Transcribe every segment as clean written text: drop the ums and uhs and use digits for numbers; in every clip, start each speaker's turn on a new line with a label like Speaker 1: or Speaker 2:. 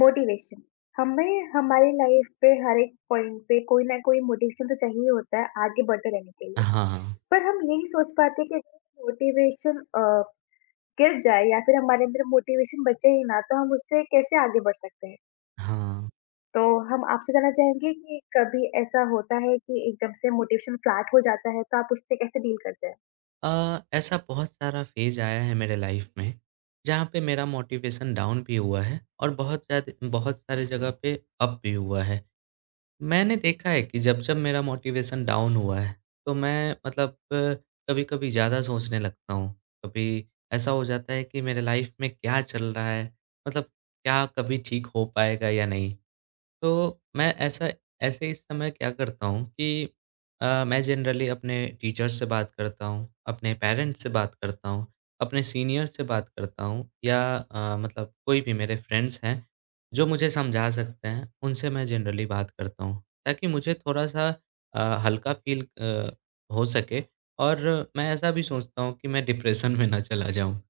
Speaker 1: Motivation हमें हमारी life पे हर एक पॉइंट पे कोई ना कोई मोटिवेशन तो चाहिए होता है आगे बढ़ते रहने के लिए।
Speaker 2: हाँ,
Speaker 1: पर हम ये नहीं सोच पाते कि मोटिवेशन गिर जाए या फिर हमारे अंदर मोटिवेशन बचे ही ना तो हम उससे कैसे आगे बढ़ सकते हैं।
Speaker 2: हाँ।
Speaker 1: तो हम आपसे जानना चाहेंगे कि कभी ऐसा होता है कि एकदम से मोटिवेशन फ्लैट हो जाता है तो आप उससे कैसे डील करते हैं?
Speaker 2: अ, ऐसा बहुत सारा फ़ेज़ आया है मेरे लाइफ़ में, जहाँ पे मेरा मोटिवेशन डाउन भी हुआ है और बहुत ज़्यादा बहुत सारी जगह पे अप भी हुआ है। मैंने देखा है कि जब-जब मेरा मोटिवेशन डाउन हुआ है, तो मैं कभी-कभी ज़्यादा सोचने लगता हूँ। कभी ऐसा हो जाता है कि मेरे लाइफ में क्या चल रहा है? मतलब क्या कभी ठीक हो पाएगा या नहीं? तो मैं ऐसा ऐसे इस समय क्या करता हूँ कि मैं जनरली अपने टीचर्स से बात करता हूँ, अपने पेरेंट्स से बात करता हूँ, अपने सीनियर से बात करता हूँ या मतलब कोई भी मेरे फ्रेंड्स हैं, जो मुझे समझा सकते हैं, उनसे मैं जनरली बात करता हूँ, ताकि मुझे थोड़ा-सा हल्का फ़ील हो सके और मैं ऐसा भी सोचता हूँ कि मैं डिप्रेशन में ना चला जाऊँ।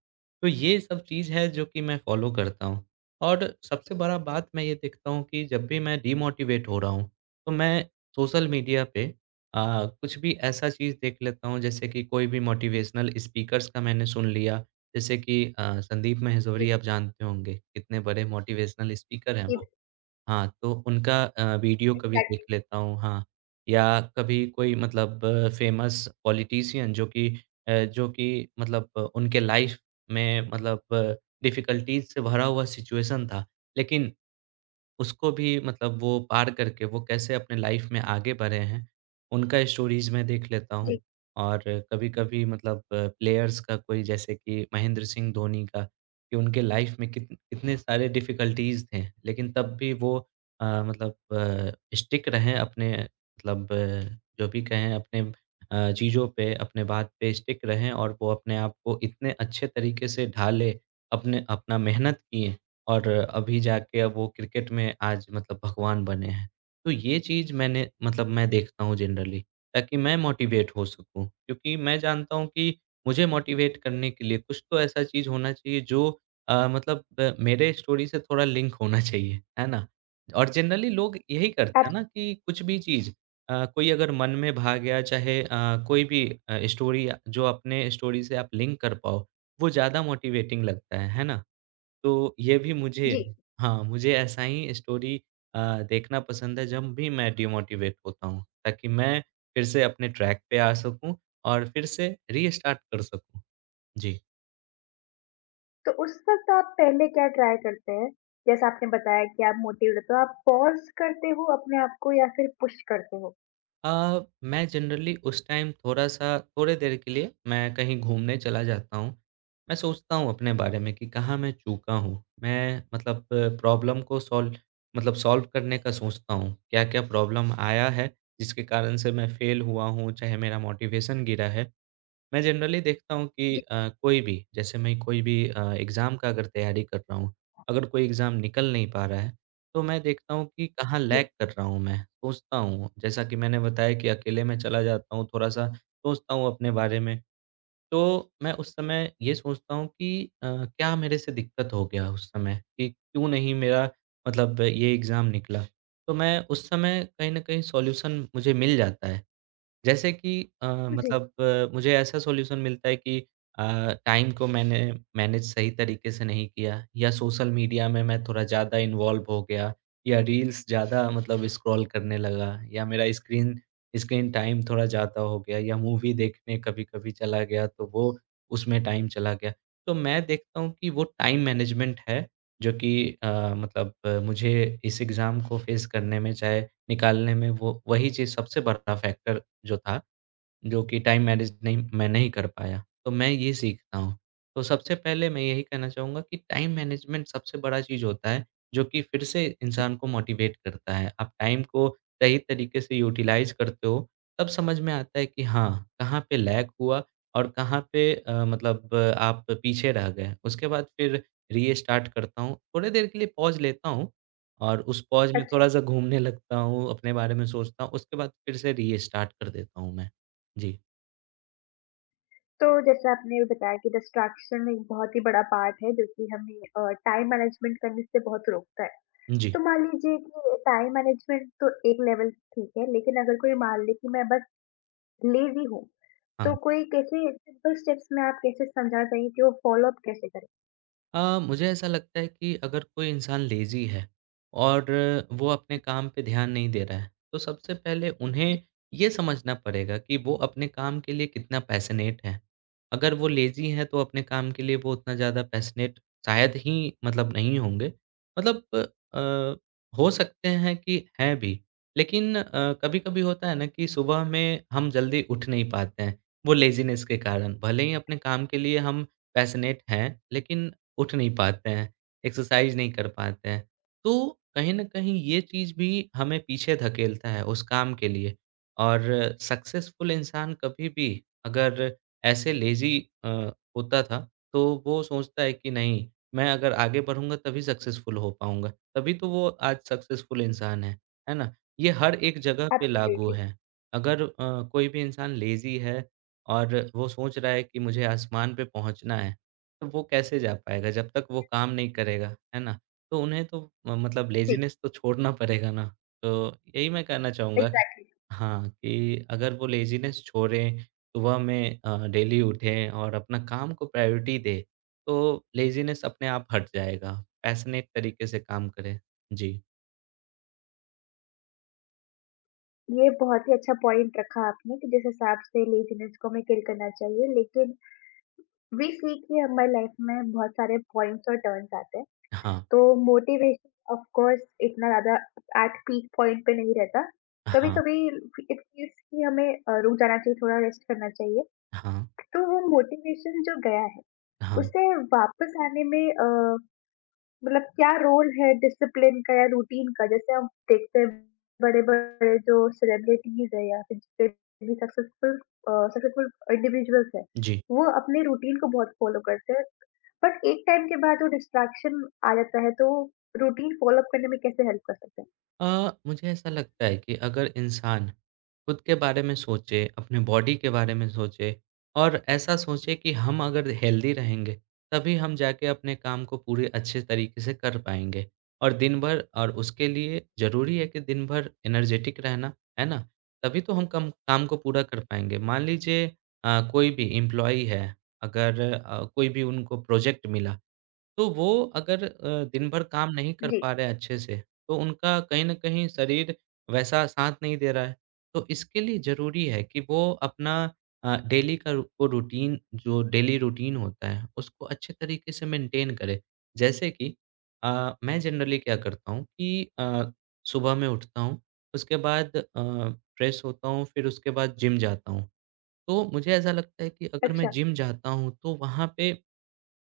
Speaker 2: तो ये सब चीज़ है जो कि मैं फ़ॉलो करता हूँ और सबसे बड़ा बात मैं ये देखता हूँ कि जब भी मैं डिमोटिवेट हो रहा हूँ, तो मैं सोशल मीडिया पे कुछ भी ऐसा चीज़ देख लेता हूँ जैसे कि कोई भी मोटिवेशनल स्पीकर्स का मैंने सुन लिया जैसे कि संदीप
Speaker 1: जी।
Speaker 2: माहेश्वरी आप जानते होंगे, कितने बड़े मोटिवेशनल स्पीकर हैं
Speaker 1: जी।
Speaker 2: वो। हाँ, तो उनका वीडियो कभी देख
Speaker 1: एग्जैक्टली।
Speaker 2: लेता हूँ, हाँ। या कभी कोई मतलब फेमस पॉलिटिशियन जो कि मतलब उनके लाइफ़ में मतलब डिफ़िकल्टीज़ से भरा हुआ सिचुएशन था, लेकिन उसको भी मतलब वो पार करके वो कैसे अपने लाइफ में आगे बढ़े हैं, उनका स्टोरीज़ मैं देख लेता हूँ।
Speaker 1: जी।
Speaker 2: और कभी-कभी मतलब प्लेयर्स का कोई जैसे कि महेंद्र सिंह धोनी का, कि उनके लाइफ में कितने सारे डिफ़िकल्टीज़ थे, लेकिन तब भी वो मतलब स्टिक रहें अपने मतलब जो भी कहें अपने चीज़ों पे, अपने बात पे स्टिक रहें और वो अपने आप को इतने अच्छे तरीके से ढाले, अपने अपना मेहनत किए और अभी जाके अब वो क्रिकेट में आज मतलब भगवान बने हैं। तो ये चीज़ मैं देखता हूँ जनरली ताकि मैं मोटिवेट हो सकूँ। क्योंकि मैं जानता हूँ कि मुझे मोटिवेट करने के लिए कुछ तो ऐसा चीज़ होना चाहिए जो मतलब मेरे स्टोरी से थोड़ा लिंक होना चाहिए, है ना? और जनरली लोग यही करते
Speaker 1: आप
Speaker 2: हैं ना कि कुछ भी चीज़ कोई अगर मन में भा गया चाहे कोई भी स्टोरी जो अपने स्टोरी से आप लिंक कर पाओ, वो ज़्यादा मोटिवेटिंग लगता है ना? तो ये भी मुझे
Speaker 1: जी।
Speaker 2: हाँ, मुझे ऐसा ही स्टोरी अ, देखना पसंद है जब भी मैं डिमोटिवेट होता हूँ, ताकि मैं फिर से अपने ट्रैक पे आ सकूँ और फिर से रीस्टार्ट कर सकूँ। जी।
Speaker 1: तो उस वक़्त आप पहले क्या ट्राई करते हैं? जैसा आपने बताया कि आप मोटिवेट हो, तो आप पॉज़ करते हो अपने आप को या फिर पुश करते हो?
Speaker 2: अ, मैं जनरली उस टाइम थोड़ा-सा थोड़ी देर के लिए मैं कहीं घूमने चला जाता हूँ। मैं सोचता हूँ अपने बारे में कि कहाँ मैं चूका हूँ। मैं मतलब प्रॉब्लम को सॉल्व करने का सोचता हूँ। क्या-क्या प्रॉब्लम आया है जिसके कारण से मैं फ़ेल हुआ हूँ, चाहे मेरा मोटिवेशन गिरा है। मैं जनरली देखता हूँ कि
Speaker 1: जी,
Speaker 2: कोई भी जैसे मैं कोई भी अ, एग्ज़ाम का अगर तैयारी कर रहा हूँ, अगर कोई एग्ज़ाम निकल नहीं पा रहा है, तो मैं देखता हूँ कि कहाँ लैग
Speaker 1: जी,
Speaker 2: कर रहा हूँ मैं, सोचता हूँ। जैसा कि मैंने बताया कि अकेले में चला जाता हूँ, थोड़ा-सा सोचता हूँ अपने बारे में। तो मैं उस समय ये सोचता हूँ कि क्या मेरे से दिक्कत हो गया उस समय कि क्यों नहीं मेरा ये एग्ज़ाम निकला? तो मैं उस समय कहीं न कहीं सॉल्यूशन मुझे मिल जाता है। जैसे कि
Speaker 1: जी,
Speaker 2: मतलब मुझे ऐसा सॉल्यूशन मिलता है कि अ, टाइम को मैंने मैनेज सही तरीके से नहीं किया या सोशल मीडिया में मैं थोड़ा ज़्यादा इन्वॉल्व हो गया या रील्स ज़्यादा मतलब स्क्रॉल करने लगा या मेरा स्क्रीन स्क्रीन टाइम थोड़ा ज़्यादा हो गया या मूवी देखने कभी-कभी चला गया तो वो उसमें टाइम चला गया। तो मैं देखता हूँ कि वो टाइम मैनेजमेंट है जो कि मतलब मुझे इस एग्ज़ाम को फेस करने में चाहे निकालने में वो वही चीज़ सबसे बड़ा फैक्टर ジョーた。जो कि टाइम मैनेज मैं नहीं कर पाया, तो मैं ये सीखता हूँ। तो सबसे पहले मैं यही कहना चाहूँगा कि टाइम मैनेजमेंट सबसे बड़ा चीज़ होता है, जो कि फिर से इंसान को मोटिवेट करता है। आप टाइम को सही तरीके से यूटिलाइज़ करते हो, तब समझ में आता है कि हाँ, कहाँ पे लैग हुआ और कहाँ पे मतलब आप पीछे रह गए। उसके बाद फिर रीस्टार्ट करता हूँ, थोड़ी देर के लिए पॉज़ लेता हूँ और उस पॉज़ में
Speaker 1: अच्छा।
Speaker 2: थोड़ा-सा घूमने लगता हूँ, अपने बारे में सोचता हूँ, उसके बाद फिर से रीस्टार्ट कर देता हूँ मैं। जी,
Speaker 1: तो जैसे आपने ये बताया कि डिस्ट्रैक्शन एक बहुत ही बड़ा पार्ट है जो कि हमें टाइम मैनेजमेंट करने से बहुत रोकता है।
Speaker 2: जी।
Speaker 1: तो मान लीजिए कि टाइम मैनेजमेंट तो एक लेवल ठीक है, लेकिन अगर कोई मान ले कि मैं बस लेज़ी हूँ,
Speaker 2: हाँ,
Speaker 1: तो कोई कैसे सिंपल स्टेप्स में आप कैसे समझा देंगे कि वो फ़ॉलो अप कैसे करें?
Speaker 2: मुझे ऐसा लगता है कि अगर कोई इंसान लेज़ी है और वो अपने काम पे ध्यान नहीं दे रहा है, तो सबसे पहले उन्हें ये समझना पड़ेगा कि वो अपने काम के लिए कितना पैशनेट है। अगर वो लेज़ी हैं तो अपने काम के लिए वो उतना ज़्यादा पैशनेट शायद ही मतलब नहीं होंगे। मतलब अ, हो सकते हैं कि हैं भी, लेकिन कभी-कभी होता है ना कि सुबह में हम जल्दी उठ नहीं पाते हैं, वो लेज़ीनेस के कारण। भले ही अपने काम के लिए हम पैशनेट हैं, लेकिन उठ नहीं पाते हैं, एक्सरसाइज़ नहीं कर पाते हैं। तो कहीं न कहीं ये चीज़ भी हमें पीछे धकेलता है उस काम के लिए और सक्सेसफुल इंसान कभी भी अगर ऐसे लेज़ी अ, होता था तो वो सोचता है कि नहीं, मैं अगर आगे बढ़ूँगा तभी सक्सेसफुल हो पाऊँगा, तभी तो वो आज सक्सेसफुल इंसान है ना? ये हर एक जगह पे लागू
Speaker 1: एब्सोल्युटली,
Speaker 2: है। अगर कोई भी इंसान लेज़ी है और वो सोच रहा है कि मुझे आसमान पे पहुँचना है, तो वो कैसे जा पाएगा जब तक वो काम नहीं करेगा, है ना? तो उन्हें तो म मतलब
Speaker 1: जी,
Speaker 2: लेज़ीनेस तो छोड़ना पड़ेगा ना। तो यही मैं कहना चाहूँगा कि
Speaker 1: एग्ज़ैक्टली।
Speaker 2: हाँ, कि अगर वो लेज़ीनेस छोड़ें, सुबह में डेली उठें और अपना काम को प्रायोरिटी दें, तो लेज़ीनेस अपने आप हट जाएगा। पैशनेट तरीके से काम करें। जी।
Speaker 1: ये बहुत ही अच्छा पॉइंट रखा आपने कि जिस हिसाब से लेज़ीनेस को हमें किल करना चाहिए, लेकिन वी सी कि हमारी लाइफ में बहुत सारे पॉइंट्स और टर्न्स आते हैं।
Speaker 2: हाँ,
Speaker 1: तो मोटिवेशन ऑफ कोर्स इतना ज़्यादा एट पीक पॉइंट पे नहीं रहता।
Speaker 2: हाँ,
Speaker 1: कभी-कभी इट फील्स कि हमें रुक जाना चाहिए, थोड़ा रेस्ट करना चाहिए।
Speaker 2: हाँ,
Speaker 1: तो वो मोटिवेशन जो गया है,
Speaker 2: हाँ।
Speaker 1: उसे वापस आने में मतलब क्या रोल है डिसिप्लिन का या रूटीन का? जैसे हम देखते हैं बड़े-बड़े जो सेलिब्रिटीज़ हैं या फिर जितने भी सक्सेसफुल इंडिविजुअल्स हैं,
Speaker 2: जी।
Speaker 1: वो अपने रूटीन को बहुत फ़ॉलो करते हैं। बट एक टाइम के बाद वो डिस्ट्रैक्शन आ जाता है, तो रूटीन फ़ॉलो अप करने में कैसे हेल्प कर सकते हैं?
Speaker 2: अ, मुझे ऐसा लगता है कि अगर इंसान खुद के बारे में सोचे, अपने बॉडी के बारे में सोचे और ऐसा सोचे कि हम अगर हेल्दी रहेंगे, तभी हम जाके अपने काम को पूरे अच्छे तरीके से कर पाएँगे। और दिन भर और उसके लिए ज़रूरी है कि दिन भर एनर्जेटिक रहना, है ना? तभी तो हम कम काम को पूरा कर पाएँगे। मान लीजिए कोई भी एम्प्लॉयी है, अगर कोई भी उनको प्रोजेक्ट मिला तो वो अगर दिन भर काम नहीं कर
Speaker 1: जी,
Speaker 2: पा रहे हैं अच्छे से, तो उनका कहीं न कहीं शरीर वैसा साथ नहीं दे रहा है। तो इसके लिए ज़रूरी है कि वो अपना वो रूटीन जो डेली रूटीन होता है, उसको अच्छे तरीके से मेंटेन करे। जैसे कि मैं जनरली क्या करता हूँ कि सुबह मैं उठता हूँ, उसके बाद फ्रेश होता हूँ, फिर उसके बाद जिम जाता हूँ। तो मुझे ऐसा लगता है कि अगर मैं
Speaker 1: अच्छा,
Speaker 2: जिम जाता हूँ, तो वहाँ पे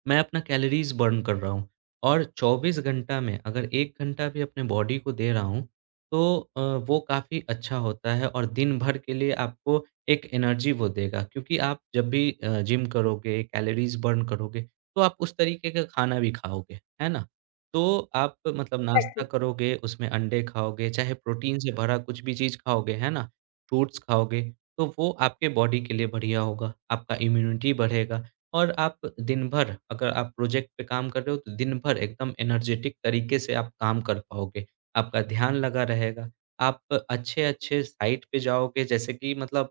Speaker 2: मैं अपना कैलोरीज़ बर्न कर रहा हूँ और 24 घंटा में अगर 1 घंटा भी अपने बॉडी को दे रहा हूँ, तो वो काफ़ी अच्छा होता है और दिन भर के लिए आपको एक एनर्जी वो देगा। क्योंकि आप जब भी जिम करोगे, कैलोरीज़ बर्न करोगे, तो आप उस तरीके का खाना भी खाओगे, है ना? तो आप मतलब नाश्ता
Speaker 1: एग्जैक्टली,
Speaker 2: करोगे, उसमें अंडे खाओगे, चाहे प्रोटीन से भरा कुछ भी चीज़ खाओगे, है ना? फ्रूट्स खाओगे, तो वो आपके बॉडी के लिए बढ़िया होगा, आपका इम्यूनिटी बढ़ेगा। और आप दिन भर अगर आप प्रोजेक्ट पे काम कर रहे हो तो दिन भर एकदम एनर्जेटिक तरीके से आप काम कर पाओगे। आपका ध्यान लगा रहेगा। आप अच्छे-अच्छे साइट पे जाओगे जैसे कि मतलब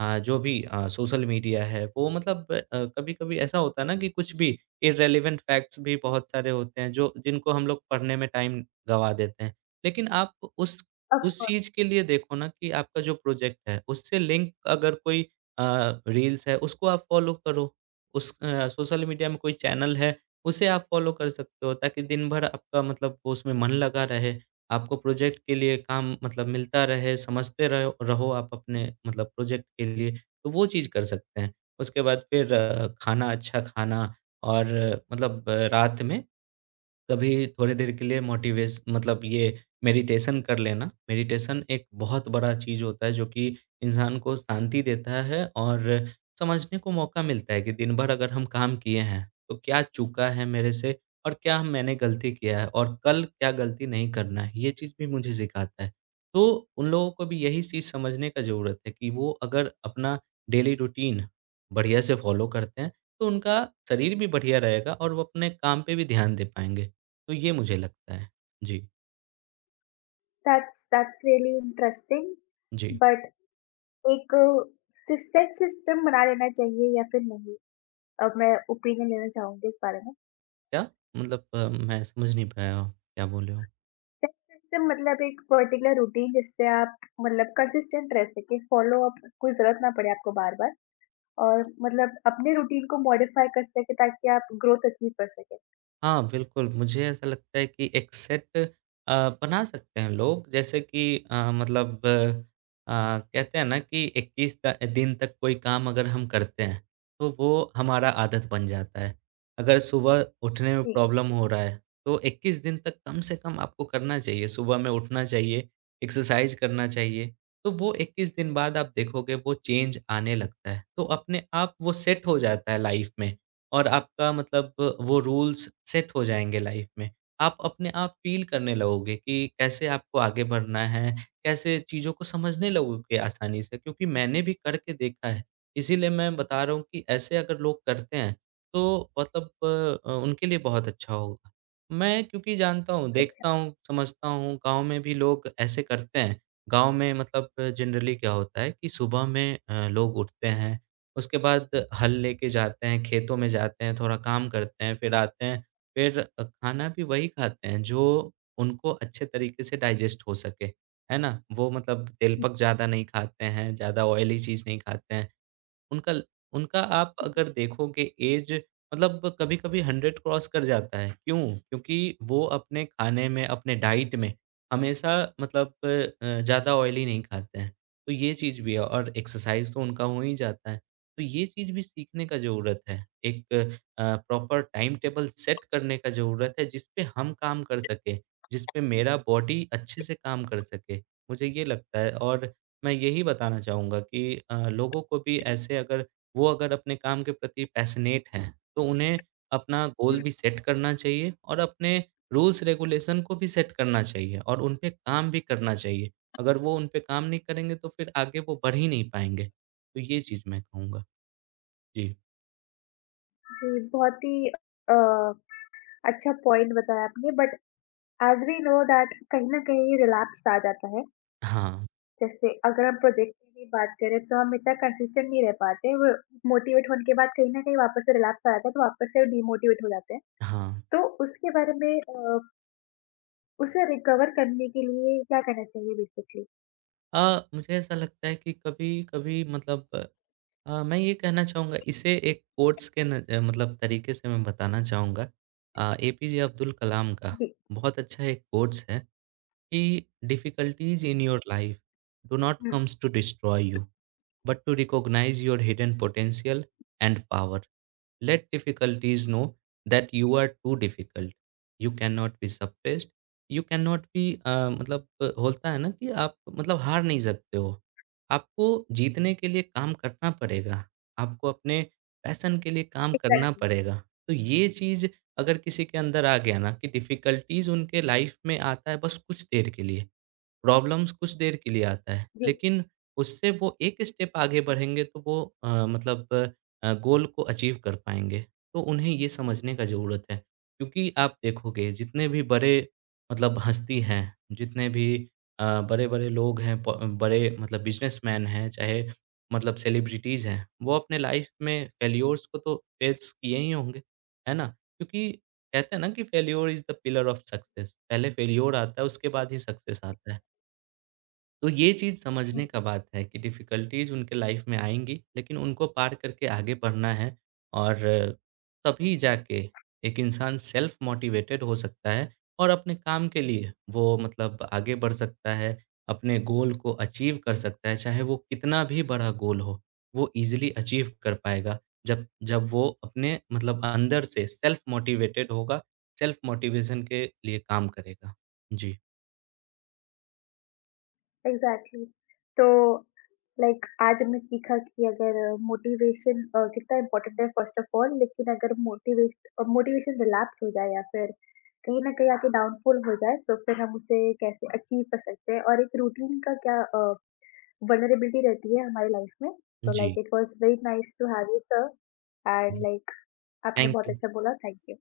Speaker 2: जो भी सोशल मीडिया है वो मतलब कभी-कभी ऐसा होता है ना कि कुछ भी इर्रेलेवेंट फैक्ट्स भी बहुत सारे होते हैं जो जिनको हम लोग पढ़ने में टाइम गँवा देते हैं। लेकिन आप उस
Speaker 1: ऑफ
Speaker 2: उस
Speaker 1: कोर्स,
Speaker 2: चीज़ के लिए देखो ना कि आपका जो प्रोजेक्ट है उससे लिंक अगर कोई अ, रील्स है उसको आप फॉलो करो। उस सोशल मीडिया में कोई चैनल है, उसे आप फ़ॉलो कर सकते हो ताकि दिन भर आपका मतलब वो उसमें मन लगा रहे। आपको प्रोजेक्ट के लिए काम मतलब मिलता रहे, समझते रहे रहो आप अपने मतलब प्रोजेक्ट के लिए, तो वो चीज़ कर सकते हैं। उसके बाद फिर खाना अच्छा खाना और मतलब रात में कभी थोड़ी देर के लिए मोटिवेश मतलब ये मेडिटेशन कर लेना। मेडिटेशन एक बहुत बड़ा चीज़ होता है जो कि इंसान को शांति देता है और समझने को मौका मिलता है कि दिन भर अगर हम काम किए हैं, तो क्या चूका है मेरे से और क्या मैंने गलती किया है और कल क्या गलती नहीं करना है, ये चीज़ भी मुझे सिखाता है। तो उन लोगों को भी यही चीज़ समझने का ज़रूरत है कि वो अगर अपना डेली रूटीन बढ़िया से फ़ॉलो करते हैं, तो उनका शरीर भी बढ़िया रहेगा और वो अपने काम पे भी ध्यान दे पाएँगे। तो ये मुझे लगता है। जी,
Speaker 1: दैट्स दैट्स रियली इंटरेस्टिंग।
Speaker 2: जी।
Speaker 1: बट एक सि सेट सिस्टम बना लेना चाहिए या फिर नहीं? अब मैं ओपिनियन लेना चाहूँगी इस बारे में।
Speaker 2: क्या? मतलब मैं समझ नहीं पाया, आप क्या बोले हो?
Speaker 1: सिस्टम मतलब एक पर्टिकुलर रूटीन जिससे आप मतलब कंसिस्टेंट रह सके फॉलो अप कोई ज़रूरत ना पड़े आपको बार-बार और मतलब अपने रूटीन को मॉडिफाई कर सके ताकि आप ग्रोथ अचीव कर सकें।
Speaker 2: हाँ, बिल्कुल, मुझे ऐसा लगता है कि एक सेट बना सकते हैं लोग जैसे कि मतलब कहते हैं ना कि 21 त दिन तक कोई काम अगर हम करते हैं, तो वो हमारा आदत बन जाता है। अगर सुबह उठने में
Speaker 1: जी।
Speaker 2: प्रॉब्लम हो रहा है, तो 21 दिन तक कम से कम आपको करना चाहिए, सुबह में उठना चाहिए, एक्सरसाइज़ करना चाहिए, तो वो 21 दिन बाद आप देखोगे वो चेंज आने लगता है। तो अपने आप वो सेट हो जाता है लाइफ़ में और आपका मतलब वो रूल्स सेट हो जाएँगे लाइफ में। आप अपने आप फ़ील करने लगोगे कि कैसे आपको आगे बढ़ना है, कैसे चीज़ों को समझने लगोगे आसानी से क्योंकि मैंने भी करके देखा है। इसीलिए मैं बता रहा हूँ कि ऐसे अगर लोग करते हैं, तो मतलब उनके लिए बहुत अच्छा होगा। मैं क्योंकि जानता हूँ,
Speaker 1: अच्छा।
Speaker 2: देखता हूँ, समझता हूँ, गाँव में भी लोग ऐसे करते हैं। गाँव में मतलब जनरली क्या होता है कि सुबह में लोग उठते हैं उसके बाद हल लेके जाते हैं, खेतों में जाते हैं, थोड़ा काम करते हैं, फिर आते हैं। फिर खाना भी वही खाते हैं जो उनको अच्छे तरीके से डाइजेस्ट हो सके, है ना? वो मतलब तेलपक ज़्यादा नहीं खाते हैं, ज़्यादा ऑयली चीज़ नहीं खाते हैं। उनका ल उनका आप अगर देखोगे ऐज मतलब कभी-कभी 100 क्रॉस कर जाता है। क्यों? क्योंकि वो अपने खाने में, अपने डाइट में हमेशा मतलब ज़्यादा ऑयली नहीं खाते हैं। तो ये चीज़ भी है और एक्सरसाइज़ तो उनका हो ही जाता है। तो ये चीज़ भी सीखने का ज़रूरत है। एक uh, proper time table set करने का ज़रूरत है जिस पे हम काम कर सकें, जिस पे मेरा बॉडी अच्छे से काम कर सके। मुझे ये लगता है और मैं यही बताना चाहूँगा कि लोगों को भी ऐसे अगर वो अगर अपने काम के प्रति पैशनेट हैं, तो उन्हें अपना गोल
Speaker 1: हुँ।
Speaker 2: भी सेट करना चाहिए और अपने रूल्स रेगुलेशन को भी सेट करना चाहिए और उन पे काम भी करना चाहिए। अगर वो उन पे काम नहीं करेंगे तो फिर आगे वो बढ़ ही नहीं पाएँगे। तो ये चीज़ मैं कहूँगा। जी।
Speaker 1: जी, बहुत ही अ, अच्छा पॉइंट बताया आपने। But as we know that कहीं न कहीं रिलैप्स आ जाता है।
Speaker 2: हाँ,
Speaker 1: जैसे अगर हम प्रोजेक्ट की भी बात करें तो हम इतना कंसिस्टेंट नहीं रह पाते। वो मोटिवेट होने के बाद कहीं न कहीं वापस से रिलैप्स आ जाता है तो वापस से डिमोटिवेट हो जाते हैं।
Speaker 2: हाँ।
Speaker 1: तो उसके बारे में उसे रिकवर करने के लिए क्या करना चाहिए बेसिकली?
Speaker 2: मुझे ऐसा लगता है कि कभी-कभी मतलब मैं ये कहना चाहूँगा इसे एक कोट्स के न अ, मतलब तरीके से मैं बताना चाहूँगा। एपीजे अब्दुल कलाम का
Speaker 1: जी।
Speaker 2: बहुत अच्छा एक कोट्स है कि "difficulties in your life do not
Speaker 1: hmm,
Speaker 2: comes to destroy you, but to recognise your hidden potential and power." Let difficulties know that you are too difficult. You cannot be suppressed. You cannot be होता है ना कि आप मतलब हार नहीं सकते हो। आपको जीतने के लिए काम करना पड़ेगा। आपको अपने पैशन के लिए काम करना
Speaker 1: एग्ज़ैक्टली।
Speaker 2: पड़ेगा। तो ये चीज़ अगर किसी के अंदर आ गया ना कि डिफिकल्टीज़ उनके लाइफ़ में आता है बस कुछ देर के लिए। प्रॉब्लम्स कुछ देर के लिए आता है,
Speaker 1: जी,
Speaker 2: लेकिन उससे वो एक स्टेप आगे बढ़ेंगे तो वो गोल को अचीव कर पाएँगे। तो उन्हें ये समझने का ज़रूरत है, क्योंकि आप देखोगे जितने भी बड़े मतलब हस्ती हैं, जितने भी बड़े-बड़े लोग हैं प बड़े मतलब बिज़नेसमैन हैं, चाहे मतलब सेलिब्रिटीज़ हैं, वो अपने लाइफ़ में फेल्योर्स को तो फेस किए ही होंगे, है ना? क्योंकि कहते हैं ना कि failure is the pillar of success पहले फेल्योर आता है, उसके बाद ही सक्सेस आता है। तो ये चीज़ समझने
Speaker 1: हुँ,
Speaker 2: का बात है कि डिफ़िकल्टीज़ उनके लाइफ़ में आएँगी, लेकिन उनको पार करके आगे बढ़ना है और तभी जाके एक इंसान सेल्फ़ मोटिवेटेड हो सकता है और अपने काम के लिए वो मतलब आगे बढ़ सकता है, अपने गोल को अचीव कर सकता है, चाहे वो कितना भी बड़ा गोल हो, वो ईज़िली अचीव कर पाएगा। जब जब वो अपने मतलब अंदर से सेल्फ़ मोटिवेटेड होगा, सेल्फ़ मोटिवेशन के लिए काम करेगा। जी,
Speaker 1: एग्ज़ैक्टली। तो लाइक आज हमने सीखा कि अगर कितना इम्पोर्टेंट है फर्स्ट ऑफ ऑल, लेकिन अगर मोटिवेशन रिलैप्स हो जाए या फिर कहीं न कहीं आके डाउनफ़ॉल हो जाए तो फिर हम उसे कैसे अचीव कर सकते हैं और एक रूटीन का क्या वल्नरेबिलिटी रहती है हमारी लाइफ़ में। तो
Speaker 2: जी।
Speaker 1: Like it was very nice to have you sir and
Speaker 2: hmm,
Speaker 1: like आपने
Speaker 2: थैंक
Speaker 1: बहुत
Speaker 2: यू।
Speaker 1: अच्छा बोला, थैंक यू।